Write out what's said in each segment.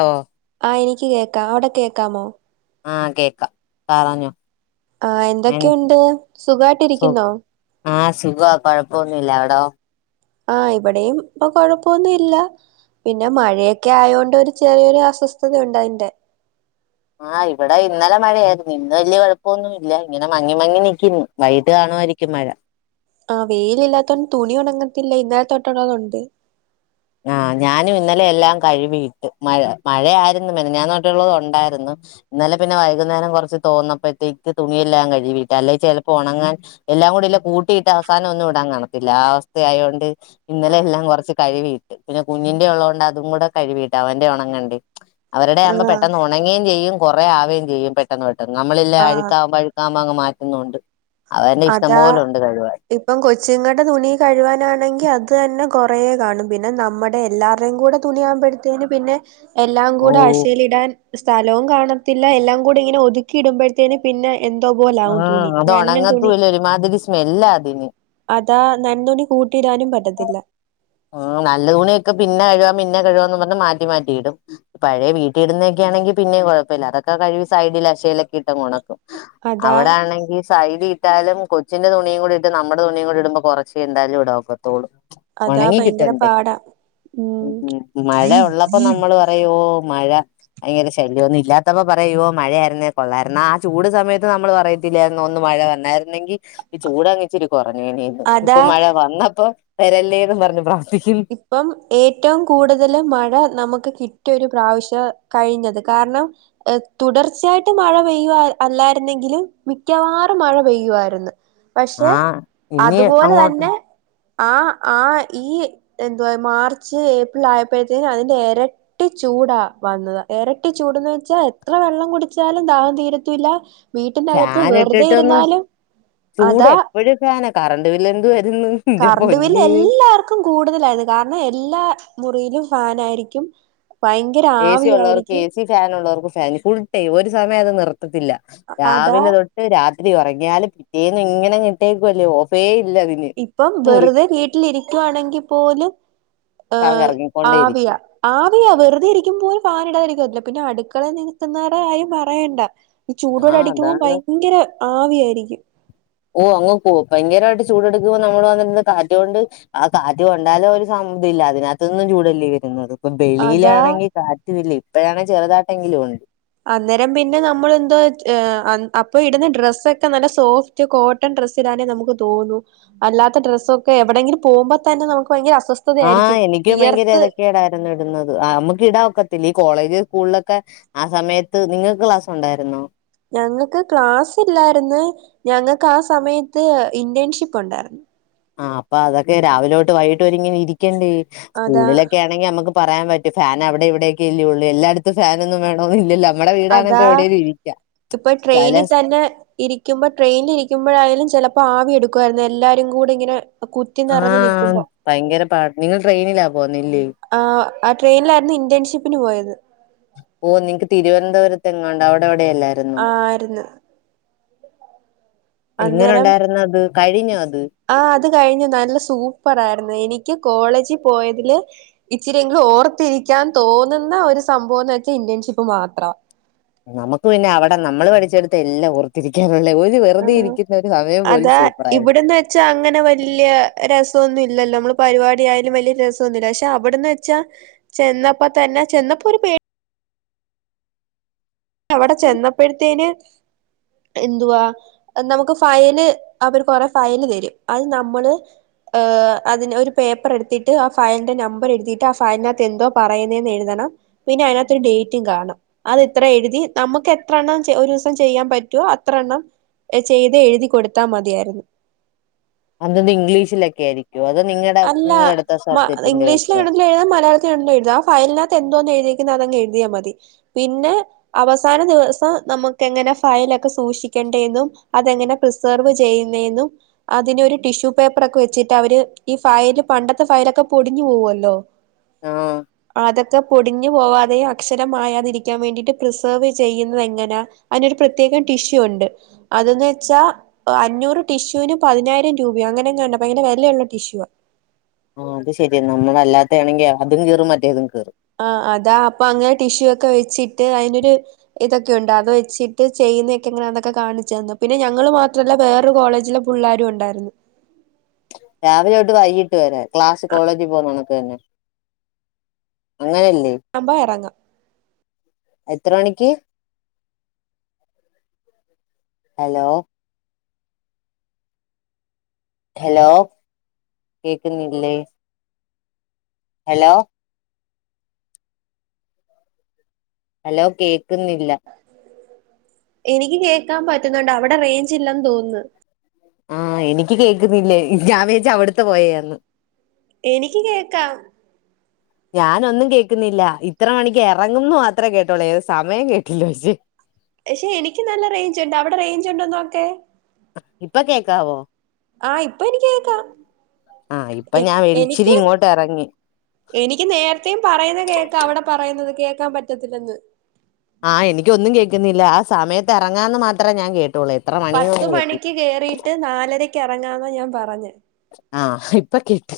അ ഓ ആഹ് എനിക്ക് കേക്കാം അവിടെ കേക്കാമോ ആ കേക്ക പറഞ്ഞോ ആ എൻ എന്തൊക്കെണ്ട് സുഖായ്ട്ടിരിക്കുന്നോ? ആ സുഖവാ കൊഴപ്പൊന്നുല്ല അവിടോ ആ ഇവിടെയും പ്പം കൊഴപ്പൊന്നു ഇല്ല പിന്നെ മഴയൊക്കെ ആയോണ്ട് ഒര് ചെറിയൊര് അസ്വസ്ഥയുണ്ട് ഇണ്ട് അതിൻ്റെ ആ ഇവിടെ ഇന്നലെ മഴയായിരുന്നു ഇന്ന് വല്ല്യ കൊഴപ്പൊന്നു ഇല്ല ങ്ങനെ മങ്ങി മങ്ങി ന്നിക്കുന്നു വൈകിട്ട് കാണ ആയിരിക്കും മഴ ആ വേയ്ല് ഇല്ലാത്തോണ്ട് തുണി ഒണങ്ങത്തില്ല ഇന്നല തൊട്ടുള്ളത് ഉണ്ട് ആ ഞാനും ഇന്നലെ എല്ലാം കഴുകിയിട്ട് മഴ മഴ ആയിരുന്നു മിൻഞാന്ന് തോട്ടുള്ളത് ഒണ്ടായ്രുന്നു ഇന്നലെ പിന്നെ വൈകുന്നേരം കൊർച്ച് തോർന്നപ്പഴത്തേക്ക് തുണിയെല്ലാം കഴുകി ഇട്ട് അല്ലെ ചെൽപ്പം ഒണങ്ങാൻ [unintelligible] എല്ലാം കൂടി ല്ലം കൂട്ടിയിട്ട് അവസാനം ഒന്നും ഇടാൻ കാണത്തില്ല ആ അവസ്ഥ ആയോണ്ട് ഇന്നലെ എല്ലാം കൊറച്ച് കഴുകി ഇ ട്ട് പിന്നെ കുഞ്ഞിന്റെ ഒള്ളോണ്ട് അതും കൂടെ കഴുവീട്ടാ അവന്റെ ഒണങണ്ടെ അവരുടെ ആവുമ്പം ആഹ് പെട്ടെന്ന് ഒണങ്ങേം ചെയ്യും കൊറേ ആവേം ചെയ്യും പെട്ടെന്ന് പെട്ടെന്ന് നമ്മളില്ലേ ആഹ് അഴുക്കാവ്മ്പോ അഴുക്കാം മാങ്ങ് മാറ്റുന്നുണ്ട് അവന്റെ ഇഷ്ടം അതാ പോലുണ്ട് കഴുകാൻ ഇപ്പം കൊച്ചുങ്ങടെ തുണി കഴുകാനാണെങ്കി അത് തെന്നെ കൊറേ കാണും പിന്നെ ന്നമ്മടെ എല്ലാരെം കൂടെ തുണി ആഉമ്പോഴ്ത്തേന് പിന്നെ എല്ലാം ഓ കൂടെ ആശേല് ഇടാൻ സ്ഥലവും കാണത്തില്ല എല്ലാം കൂടി ങ്ങിനെ ഒതുക്കി ഇടുമ്പോഴ്ത്തേന് പിന്നെ എന്തോപോലെ ആവും തുണി കാര്ണം തുണി മാതിരി സ്മെല്ലാ അതിന് അതാ നന്തുണി കൂ ആ നല്ലതുണിക്കെ പിന്നെ കഴുക പിന്നെ കഴ മാറ്റി മാറ്റിയിടും പഴയ വീട്ടിടുന്നെ ഒക്കെ ആണെങ്കി പിന്നേം കുഴപ്പം ഇല്ല അതൊക്കെ കഴുകി സൈഡിൽ അശേൽ ഒക്കെ ഇട്ട് അങ്ങ് ഓണാക്കും അതാ അവിടെ ആണെങ്കിൽ സൈടീ ഇട്ടാലും കൊച്ചിന്റെ തുണിയും കൂടി ഇട്ട് നമ്മുടെ തുണിയും കൂടി ഇടുമ്പോൾ കുറച്ചേ എന്താലും ഇടക്കത്തോള്ളു അതാ ഭയങ്കര ഉണങ്ങിക്കിട്ടണ്ടേ പാടാ ഉം മഴ ഉള്ളപ്പോൾ നമ്മള് പറയും ഓ മഴ ഭയങ്കര ശല്യംഒന്നും ഇല്ലാത്തപ്പോ പറയുവോ മഴയായിരുന്നേ കൊള്ളായിരുന്ന ആ ചൂട് സമയത്ത് നമ്മള് പറയും [unintelligible] യിരുന്നു ഒന്ന് മഴ വന്നായിരുന്നെങ്കിൽ ഈ ചൂടങ്ങ്ഇച്ചിരി കുറഞ്ഞണീന്ന് ഇപ്പൊ അതാ മഴ വന്നപ്പോ വരല്ലേന്ന് പറഞ്ഞ് പ്ര ഇപ്പം ഏറ്റവും കൂടുതല് മഴ നമുക്ക് കിട്ടിയരു ഇ പ്രാവശ്യം കഴിഞ്ഞത് കാരണം തുടർച്ചയായിട്ട് മഴ പെയ്യു അല്ലായിരുന്നെങ്കിലും മിക്കവാറും മഴ പെയ്യുആയിരുന്നു പക്ഷെ ആഹ് ഇനി അതുപോലെ അങ്ങോട്ട് തന്നെ ആ ആ ഈ എന്തുവാ മാർച്ച് ഏപ്രിൽ ആയപ്പോഴത്തേക്കും അതിന്റെ ഇരട്ടി ചൂടാ വന്നത് ഇരട്ടി ചൂട് ചൂടന്ന് വെച്ചാ എത്ര വെള്ളം കുടിചാലും ദാഹം തീരത്തൂല്ല വീട്ടിനകത്ത് ഫാൻ വെറുതെ ഇട്ടിട്ടൊന്നും ഇരുന്നാലും ചൂട് അതാ എപ്പോഴും ഫാന കറണ്ട് ബില്ല് എന്ത് വരുന്നു എന്റെ കറണ്ട് ബില്ല് പൊന്നേ എല്ലാർക്കും [unintelligible] കാരണം എല്ലാം മുറിയിലും ഫാൻ ആയിരിക്കും ഏ സി ഉള്ളവർക്ക് ഏ സി ഫാൻ ഉള്ളവർക്ക് ഫാൻ ഫുൾ ടൈം ഒരു സമയം അത് നിർത്തത്തില്ല അതാ രാവിലെ തൊട്ട് രാത്രി അ ഉറങ്ങിയാല് പിറ്റേന്നും ഇങ്ങനെ കിട്ടേക്കല്ലേ ഓഫേ ഇല്ല അതിന് ഇപ്പം മുറിക്ക് വെറുതെ വീട്ടിലിരിക്കുയാണെങ്കിൽ പോലും ആ ഫാൻ കറങ്ങിക്കൊണ്ടേ ആവിയ ഇരിക്കും ആവിയ വെറുതെ ഇരിക്കുമ പോലും ഫാന് [unintelligible] പിന്നെ അടുക്കള നിൽക്കുന്നവരുടെ കാര്യം പറയണ്ട ചൂടോടെ ആഹ് അടിക്കുമ്പോൾ അതാണ് ഭയങ്കര ആവിയായിരിക്കും ഓ അങ്ങ് ഭയങ്കരമായിട്ട് ചൂട്ടുക്കുമ്പോ നമ്മള് വന്നിരുന്ന കാറ്റൊണ്ട് ആ കാറ്റ് കൊൊണ്ടാല ഒരു ഇല്ല അതിനകതൊന്നും ചൂടല്ലി വരുന്നത് ഇപ്പം അതാ വെളിയിലാണെങ്കിൽ കാറ്റുംല്ല ഇപ്പഴാണെ ചെറുതാട്ടെങ്കിലും ഉണ്ട് അന്നേരം പിന്നെ നമ്മൾ എന്തോ അപ്പൊ ഇടുന്ന ഡ്രസ്സൊക്കെ നല്ല സോഫ്റ്റ് കോട്ടൺ ഡ്രസ് ഇടാനേ നമുക്ക് തോന്നു അല്ലാത്ത ഡ്രസ്സ് ഒക്കെ എവിടെങ്കിലും പോകുമ്പോ തന്നെ നമു ആ എനിക്കും ഭയങ്കര ഏതൊക്കെ ടായിരുന്നു ഇടുന്നത് നമ്മുക്ക് ഇടാൻ ഒ ക്കത്തില്ല ഈ കോളേജ് സ്കൂളിലൊക്കെ ആ സമയത്ത് നിങ്ങൾക്ക് ക്ലാസ്സ് ഉണ്ടായിരുന്നൊ ഞങ്ങൾക്ക് ക്ലാസ് ഇല്ലായിന്ന് ഞങ്ങൾക്ക് ആ സമയത്ത് ഇൻറ്റേണ് ഷിപ്പ് ഉണ്ടായിരുന്നു ആഅപ്പൊ അതൊക്കെ രാവിലോട്ട് വൈകിട്ട്ഇങ്ങനെ ഇരിക്കണ്ടേ അതാ സ്കൂളിലൊക്കെ ആണെങ്കി നമുക്ക് പറയാൻ പറ്റും ഫാൻ അവിടെ ഇവിയൊക്കെ ഇല്ലേ ഉള്ളൂ എല്ലായിടത്തും ഫാനൊന്നും വേണോ ന്നും ഇല്ലല്ലേ നമ്മുടെ വീടാണെപ്പോ അതാ എവിടേലും ഇരിക്കാം ഇപ്പൊ ചില ട്രെയിനിൽ തന്നെ ഇരിക്കുമ്പോ ട്രെയിനിൽ ഇരിക്കുമ്പോഴായാലും ചിലപ്പോ ആവി എടുക്കും ക്കായിരുന്നു എല്ലാരും കൂടി ഇങ്ങനെ കുത്തി ആ നിറഞ്ഞു നിക്കുമ്പോ ഭയങ്കര പാട നിങ്ങൾ ട്രെയിനിലാ പോന്നല്ലേ ആ ആ ട്രെയിനിലായിരുന്നു ഇന്റേൺഷിപ്പിന് പോയത് തെഗാണ്ട് അവിടെടെ ആ ആയിരുന്നു എങ്ങനെ ഉണ്ടായിരുന്ന അത് കഴിഞ്ഞ അത ആ അത് കഴിഞ്ഞു നല്ല സൂപ്പർ ആയിരുന്നു എനിക്ക് കോളേജിൽ പോയതില് ഇച്ചിരിയെങ്കിലും ഓർത്തിരിക്കാൻ തോന്നുന്ന ഒരു സംഭവം എന്ന് വെച്ചാൽ ഇന്റേൺഷിപ്പ് മാത്രം ത്ര നമുക്ക് പിന്നെ അവിടെ നമ്മള് പഠിച്ചെടുത്ത് എല്ലാം ഓർത്തിരിക്കണം ആ അതാ സൂപ്പറായിരുന്നു ഇവിടെന്ന് വെച്ചാ അങ്ങനെ വലിയ രസാ രൊന്നല്ലല്ലോ നമ്മള് പരിപാടിയായാലും വലിയ രസമൊന്നുംല്ല പക്ഷെ അവിടെന്ന് വെച്ചാൽ ചെന്നപ്പോ തന്നെ ചെ പ്പൊരു പേ അവടെ ചെന്നപ്പോഴത്തേന് എന്തുവാ നമുക്ക് ഫയല് അവര് കൊറെ ഫയല് തരും അയ് നമ്മള് ഹ് അതിന് ഒരു പേപ്പർ എടുത്തിട്ട് ആ ഫയലിന്റെ നമ്പർ എഴുത്തിട്ടാ ഫയലിനകത്ത് എന്തോ പറയുന്നേന്നെഴുതണം ണ പിന്നയ്നകത്തൊരു ഡേറ്റും കാണും. അത് ത്ര എഴു നമ്മുക്കെ ത്രണ്ണം ഒരൂസം ചെയ്യാൻ പറ്റോ അത്രണ്ണം ചെയ്തെ എഴുതി കൊടുത്താ മതിയായിരുന്നു അതന്ത്‌ ഇംഗ്ലീഷിലൊക്കെ ആയിരി അല്ല മ വെച്ചോ ഇംഗ്ലീഷിലേണെങ്കി ഴുതാ മലയാളത്തിലലും എുത ആ ഫയലിനകത്ത് എന്തോന്ന് എഴുതി പിന്നതങ്ങ് എഴുതിയാ മതി പിന്നെ അവസാന ദിവസം നമ്മുക്കെങ്ങനെ ഫയലൊക്കെ സൂക്ഷിക്ക ണ്ടെ ന്നും അതെങ്ങനെ പ്രസർവ് ചെയ്യുന്നെന്നും അതിനൊരു ടിഷ്യൂ പേപ്പറൊക്കെ വെച്ചിട്ടവര് ഈ ഫയല് പണ്ടത്തെ ഫയലൊക്കെ പൊടിഞ്ഞു പോവല്ലോ ആഹ് അതൊക്കെ പൊടി ടിഞ്ഞു പോവാതെയു അക്ഷരമായയാതിരിക്കാൻ വേണ്ടിട്ട് പ്രിസർവ് ചെയ്യുന്നത് എങ്ങനാ അതിനൊരു പ്രത്യേകം ടിഷ് ഷ്യു ണ്ട് അത് ന്നെച്ചാ അഞ്ഞൂറ് ടിഷ്യൂന് പതിനായിരം രൂപയോ അങ്ങനെങ്ങാണ്ട ഭയങ്കര വെലള്ള ടിഷ്യൂ ഇവ ആ അത് ശരിയ നമ്മളല്ലാത്ത ആണെങ്കി അതും കീറും മറ്റേതും കീ ആ അതാ അപ്പൊ അങ്ങനെ ടിഷ്യൂ ക്കെ വെച്ചിട്ട് അയ്നൊര് ഇതൊക്കെയുണ്ട് അത് വെച്ചിട്ട് ചെയ്യുന്നൊക്കെങ്ങനാണ് ന്നൊക്കെ കാണിച്ചന്നു പിന്നെ ഞങ്ങ ങ്ങൾ മാത്രല്ല വേറൊരു കോളേജിലെ പുള്ളേരുണ്ടായിരുന്നു രാവിലൊട്ട് വൈകീട്ട് വരെ ക്ലാസ് കോളേജി പോവ്ന്നന്നൊക്കെന്നെ. അമ്പ എറങ്ങാ എത്ര മണിക്ക് ഹലോ ഹലോ കേക്ക്ന്നില്ലേ ഹലോ ഹലോ കേക്ക്ന്നില്ല എനിക്ക് കേക്കാൻ പറ്റ്ന്നുണ്ട് അവിടെ റേഞ്ച് ഇല്ലന്ന് തോന്ന്ന്നു ആ എനിക്ക് കേക്കുന്നില്ലേ ഞാൻ വേച് അവ്ട്ത്തെ പോയേന്ന് എനിക്ക് കേക്കാം ഞാനൊന്നും കേക്ക്ന്നില്ല ഇത്ര മണിക്ക് എറങ്ങുംന്ന് മാത്രേ കേട്ടൊള്ളേ ഏത് സമയം കേട്ടില്ല ഷെ പക്ഷെ എനിക്ക് നല്ല റേഞ്ച് ണ്ട് അവിടെ റേഞ്ച് ഉണ്ടോനോക്കെ അ ഇപ്പൊ കേക്കാവോ ആ ഇപ്പൊ എനിക്ക് കേക്കാ ആ ഇപ്പൊ ഞാൻ വെളിച്ചിരിങ്ങോട്ടെറങ്ങി എനിക്ക് നേരത്തെയും പറയുന്ന കേക്കാ അവിടെ പറയുന്നത് കേക്കാൻ പറ്റത്തില്ലെന്ന് ആ എനിക്കൊന്നും കേക്കുന്നില്ല ആ സമയത്ത് എറങ്ങാന്ന് മാത്രേ ഞാൻ കേ പത്ത് മണിക്ക് കേറിയിട്ട് നാലരക്കെറങ്ങാന്ന ഞാൻ പറഞ്ഞേ ആ ഇപ്പൊ കേട്ട്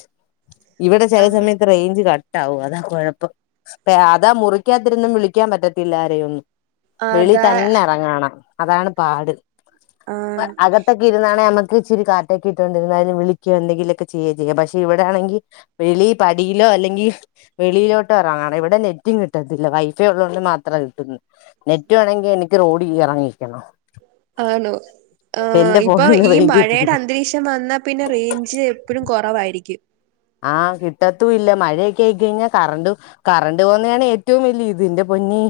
ഇവിടെ ചെല ആഹ് സമയത്ത് റേഞ്ച് ക ട്ടാവും അതാ കുഴപ്പം അതാ മുറിക്കാത്തിരുന്നും വിളിക്കാൻ പറ്റത്തില്ല ആരെയൊന്നും വെളീ അതാ തന്നെ എറങ്ങണം അതാ പാട്. ആഹ് അകത്തൊക്കെ ഇരുന്നാണെ ഞമ്മക്ക് ച്ചിരി കാറ്റൊക്കെ ട്ടോണ്ടിര്ന്നയ്ൻ വിളി ക്ക്യോ ന്തെങ്കിലൊക്കെ ചെയ്യ ചെയ്യാം പക്ഷെ ഇവിടാണെങ്കി വെളി പടിയിലോ അല്ലെങ്കി വെളിയിലോട്ടോ എറങ്ങ ഇവിടെ നെറ്റും കിട്ടത്തില്ല വൈഫൈ ഉള്ളോണ്ട് മാത്ര കിട്ടുന്നു. നെറ്റ് വേണങ്കി ഇന്ക്ക് റോഡിഇറങ്ങിക്കണം. ആണോ ആ ഇപ്പൊ ഫോണിൽ ഈ റേഞ്ച് കിട്ടുന്നു മഴയുടെ അന്തരീക്ഷം വന്നാ പിന്നെ റേഞ്ച് എപ്പഴും കുറവായിരിക്കും ആ കിട്ടത്തും ഇല്ല മഴയൊക്കാ യിക്കഴിഞ്ഞാൽ കറണ്ട് കറണ്ട് പോന്നാണേ ഏറ്റവും വല്ല്യ ഇത് ന്റെ പൊൻ നി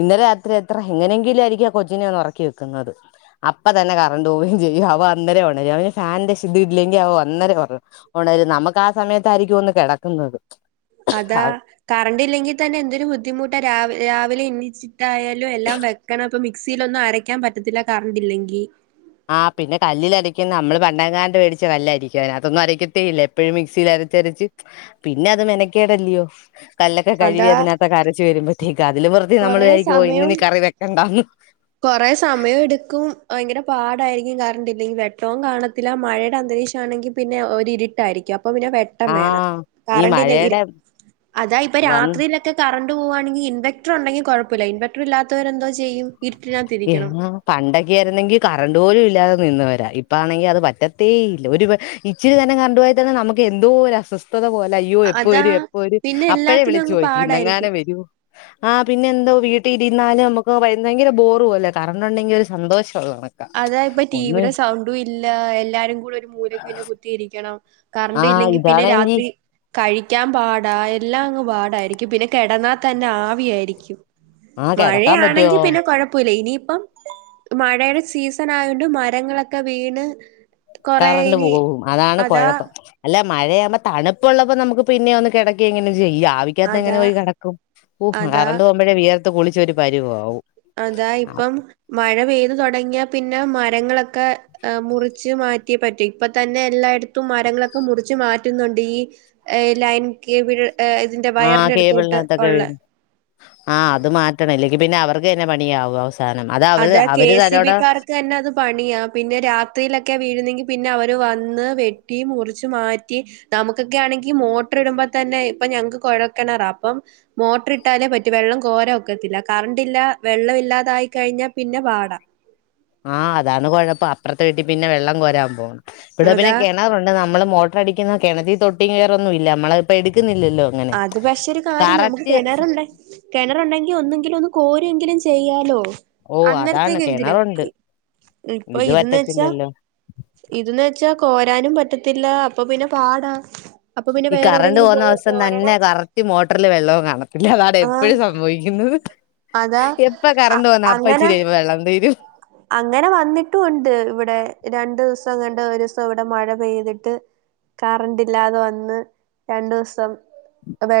ഇന്നലെ രാത്രി എത്ര എങ്ങനെങ്കിലും എനിക്കാ കൊച്ചിനൊന്ന് ഒറക്കി വെക്കുന്നത്. അപ്പ തന്നെ കറണ്ട് പോവേം ചെയ്യും അവ അന്നേരേ ഒണരും അവന് ഫാൻന്റെ ഷ്ദ്ഇല്ലെങ്കിൽ അവ അന്നേരേ ഒണ ഒ തായാലും നമ്മക്കാ സമയത്തായിരിക്കും ഒന്ന് കെടക്കുന്നത് അതാ കറണ്ട് ഇല്ലെങ്കിൽ തന്നെ എന്തൊരു ബുദ്ധിമുട്ടാ രാവ രാവിലെ എ എന്തായാലും എല്ലാം വെക്കണം അപ്പ മിക്സിയിൽ ഒന്നും അരക്കാൻ പറ്റത്തില്ല കറണ്ട്ല്ലെങ്കിൽ ആ പിന്നെ കല്ലിൽ അടക്കുന്ന നമ്മള് പണ്ടങ്കാണ്ട് വേടിച്ച കല് അരിക്കും അതിനാത്തൊന്നും അരക്കത്തെ ഇല്ല എപ്പോഴും മിക്സിൽ അരച്ച് അരച്ച് പിന്നെ അത് മെനക്കേടല്ലയോ കല്ലൊക്കെ കഴുവി അതാ അതിനകത്തൊക്കെ അരച്ച് വരുമ്പോൾ അതില് വെറുതെ നമ്മള് കൊറേ വിചാരിക്കുവൊ ഇന്ന് ഇനി കറി വെക്കണ്ടന്ന് കൊറെ സമയം എടുക്കും ഭയങ്കര പാടായിരിക്കും കാറണ്ടില്ലെങ്കി വെട്ടം കാണല്ല മഴയുടെ അന്തരീക്ഷം ആണെങ്കിൽ പിന്നെ ഒരിരിട്ടായിരിക്കും അ ഒരു വെട്ടം വേണം ആഹ് ഈ കറണ്ട് ഇല്ലെങ്കിൽ മഴയുടെ അതാ ഇപ്പ വന്ന് രാത്രിയിലൊക്കെ കറണ്ട് കറണ്ട് പോവാണെങ്കിൽ ഇൻവെർട്ടർ ഉണ്ടെിൽ കൊഴപ്പല്ല ഇൻവെർട്ടർ ഇല്ലാത്തവരെന്തോ ചെയ്യും ഇരുട്ടിനകത്തിരിക്കണം പണ്ടൊക്കെ ആരുന്നെങ്കി കറണ്ട് പോലും ഇല്ലാത നിന്ന് വരാം ഇപ്പാണെങ്കിൽ അത് പറ്റത്തേ ഇല്ല ഒരു ഇച്ചിരി നേരം കറണ്ടുപോയൽ തന്നെ നമുക്ക് എന്തോ അസ്വസ്ഥ അസ്വസ്ഥത പോല അയ്യോ എപ്പ അതാ വരും എപ്പ വരും പിന്നെ അപ്പഴെ എല്ലാത്തിനും വിളിച്ചു അങ്ങ് ചോയിക്കും പാടായിരിക്കും ഇന്നങ്ങാനം വരൂ ആഹ പിന്നെ എന്തോ വീട്ട വീട്ടി ഇരുന്നാലും നമുക്ക് ഭയ ഭയങ്കര ബോറുപോല്ല കറണ്ട് ഉണ്ടെങ്കി ഒരു സന്തോഷം അതാ ഇപ്പ ടിവിയുടെ സൗണ്ടും ഇല്ല എല്ലാരും കൂടെ ഒരു മൂലക്ക് തന്നെ കുത്തിയിരിക്കണം കറണ്ട് ആഹ് ഇല്ലെങ്കിൽ പിന്നെ ഇതാണെങ്കി രാത്രി കഴിക്കാൻ പാടാ എല്ലാം അങ്ങ് പാടായിരിക്കും പിന്നെ കിടന്നാ തന്നെ ആവിയായിരിക്കും ആഹ് കിടക്കാൻ മഴയാണെങ്കി പറ്റുവോ പിന്നെ കൊഴപ്പമില്ല ഇനി ഇപ്പം മഴേടെ സീസൺ ആയോണ്ട് മരങ്ങളൊക്കെ വീണ് കൊറേ കറണ്ട് ഇനി പോകും അതാണ് അതാ കൊഴപ്പം അല്ല മഴയാമ്പം തണുപ്പ് ഉള്ളപ്പോ നമുക്ക് പിന്നെ ഒന്ന് കെടക്കേങ്കിലും ചെയ്യാ ഈ ആവിക്കാത്ത് എങ്ങനെ അതാ പോയി കെടക്കും ഊഫ് അതാ കറണ്ട് പോമ്പോഴേ വിയർ അതാ ഇപ്പം മഴ പെയ്ത് തൊടങ്ങിയ പിന്നെ മരങ്ങളൊക്കെ മുറിച്ച് മാറ്റിയേ പറ്റും ഇപ്പ തന്നെ എല്ലായിടത്തും മരങ്ങളൊക്കെ മുറിച്ച് മാറ്റുന്നുണ്ട് ഈ ലൈൻ കേബിള് ഇതിന്റെ ആ വയറിന്റെ അടുത്തോട്ട് കേബിളിനകത്തൊക്കെ ഒള്ള വീണ് ആ അത് മാറ്റണം ഇല്ലെങ്കി പിന്നെ അവർക്കെന്നെ പണിയാവും അവസ് അതാ കെ സി ബിക്കാർക്കെന്നെ അത് പണിയാ പിന്നെ രാത്രീലൊക്കെ വീഴുന്നെങ്കി പിന്നെ അവ ര് വന്ന് വെട്ടി മുറിച്ചുമാറ്റി നമുക്കൊക്ക്യാണെങ്കി മോട്ടർ ഇടുമ്പം തന്നെ ഇപ്പോ ഞങ്ങ്ക്ക് കൊ ഴൽ കെണറ അപ്പം മോട്ട്ർ ഇട്ടാലേ പറ്റു വെള്ളം കോരാൻ ഒക്കത്തില്ല കറണ്ടില്ല വെള്ളൊവില്ലാതായി കഴിഞ്ഞ പിന്നെ പാട ആ അതാണ് കൊഴപ്പം അപ്പ്രത്തെ വീട്ടിൽ പിന്നെ വെള്ളം കൊരാൻ പോണം ഇവിടെ പിന്നെ അതാ കെണറൊണ്ട് നമ്മള് മോട്ടർ അടിക്കുന്ന കെണറ്റീ തൊട്ടി കയറൊന്നും ഇല്ല നമ്മള് ഇപ്പ എട്ക്ക്ന്നി അത് പക്ഷെ ഒരു കാര്യം നമുക്ക് കിണറുണ്ട് കിണറുണ്ടെങ്കിൽ ഒന്നങ്കിലും ഒന്ന് കോരി കോരി എങ്കിലും ചെയ്യാലോ ഓ അതാണ് അന്നേര്ത്തേക്കെങ്കിലും കിണറുണ്ട് ഇപ്പൊ ഇത് ഇതന്ന് വെച്ചാ പറ്റത്തില്ലല്ലോ ഇതിന്ന് വെച്ചാൽ കോരാനും പറ്റ ത്തില്ല അപ്പൊ പിന്നെ പാടാ അപ്പൊ പിന്നെ വേറെ എവിടെങ്കിലും പോയി അപ്പം തന്നെ കോരണം കറക്റ്റ് മോട്ടർല് വെള്ളോം കാണത്തില്ല അതാണ് ആഹ് എപ്പഴും സംഭവിക്കുന്നത് അതാ എപ്പ കറണ്ട് പോന്ന അങ്ങനെ അപ്പാച്ചിരികഴിയുമ്പം വെള്ളം തീരും അങ്ങനെ വന്നിട്ടും ഒണ്ട് ഇവിടെ രണ്ടു ദിവസം എങ്ങാണ്ട് ഒരൂസം ഇവിടെ മഴ പെയ്തിട്ട് കറണ്ട് ഇല്ലാതെ വന്ന് രണ്ടു ദിവസം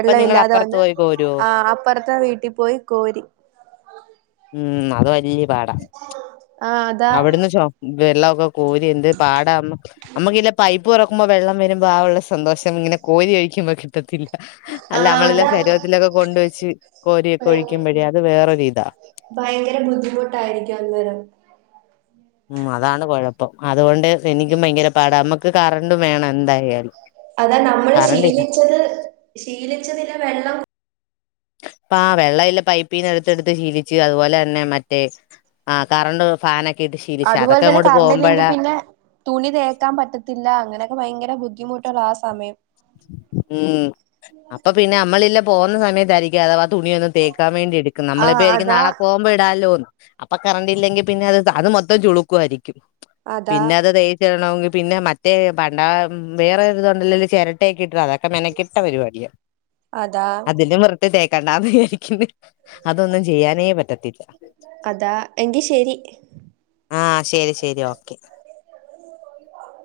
അപ്പൊ നിങ്ങൾ അപ്പുറത്ത് വന്ന് പോയി കോരുവോ ആ അപ്പർത്തെ വീട്ടിപോയി കോരി ഉം അത് വല്ല്യ ആ അതാ വെള്ളൊക്കെ കോരി എന്ത് പാടാ നമ്മുക്ക്ല്ലെ പൈപ്പ് തൊറ ക്കുമ്പം വെള്ളം വരുമ്പം ആ ഉള്ള സന്തോഷം ഇങ്ങനെ കോരി ഒയ്ക്കുമ്പ കിട്ട അല്ല ആഹ് നമ്മളെല്ലാം അതാ ചെരുവത്തിലൊക്കെ കൊണ്ട് വെച്ച് കോരിയൊക്കെ ഒഴിക്കുമ്പോഴേ അത് വേറൊരിതാ ഭയ്ങ്കര ബുദ്ധിമുട്ടായിരിക്കും അന്നേരം ഉം അതാണ് കൊഴപ്പം അതുകൊണ്ട് എനിക്കും ഭയ്ങ്കര അമ്മക്ക് കറണ്ടും വേണം എന്തായാലും അതാ നമ്മള് കറണ്ടില്ല ശീലിച്ചത് ശീലിച്ചതിലെ വെള്ളം [inaudible] ആ വെള്ളവില്ലാ പൈപ്പീന്ന് എടുത്ത് എടുത്ത് ശീലിച്ച്. അത് പോലെന്നെ മറ്റെ ആ കറണ്ട് ഫാനെ അതുപോലെ തന്നെ അത്പോലെ അത് പോൽതന്നെ കറണ്ടില്ലെങ്കി പിന്നെ തുണി തേക്കാൻ പറ്റത്തില്ല. അങ്ങനെക്കെ ഭയ്ങ്കര ബുദ്ധ് ദ്ധിമട്ടുള്ള ആ സമയം ഉം അപ്പൊ പിന്നെ നമ്മളില്ല പോകുന്ന സമയത്തായിരിക്കും അഥവാ തുണി ഒന്ന് തേക്കാ വേണ്ടി എടുക്കുന്നെ ആഹ് നമ്മളിപ്പോരിക്കും അതാ നാളെ പോമ്പടാല്ലോന്ന് അപ്പൊ കറണ്ട് ഇല്ലെങ്കി പിന്നെ അത് താത് മൊത്തം ചുളുക്കുവാരിക്കും അതാ പിന്നെ അത് തേച്ച് ണൊങ്കി പിന്നെ മറ്റേ പണ്ട വേറെ തൊണ്ടല്ല ചെര ടടക്കിട്ട അതൊക്കെ മെനകെട്ട പരിപാടിയാ അതാ അതില് വൃത്തി തേക്കണ്ടാന്ന് വിചാരിക്കുന്നെ. അതൊന്നും ചെയ്യാനേ പറ്റത്തില്ല. അതാ എങ്കി ശരി ആ. ശരി, ശരി, ഓക്കെ.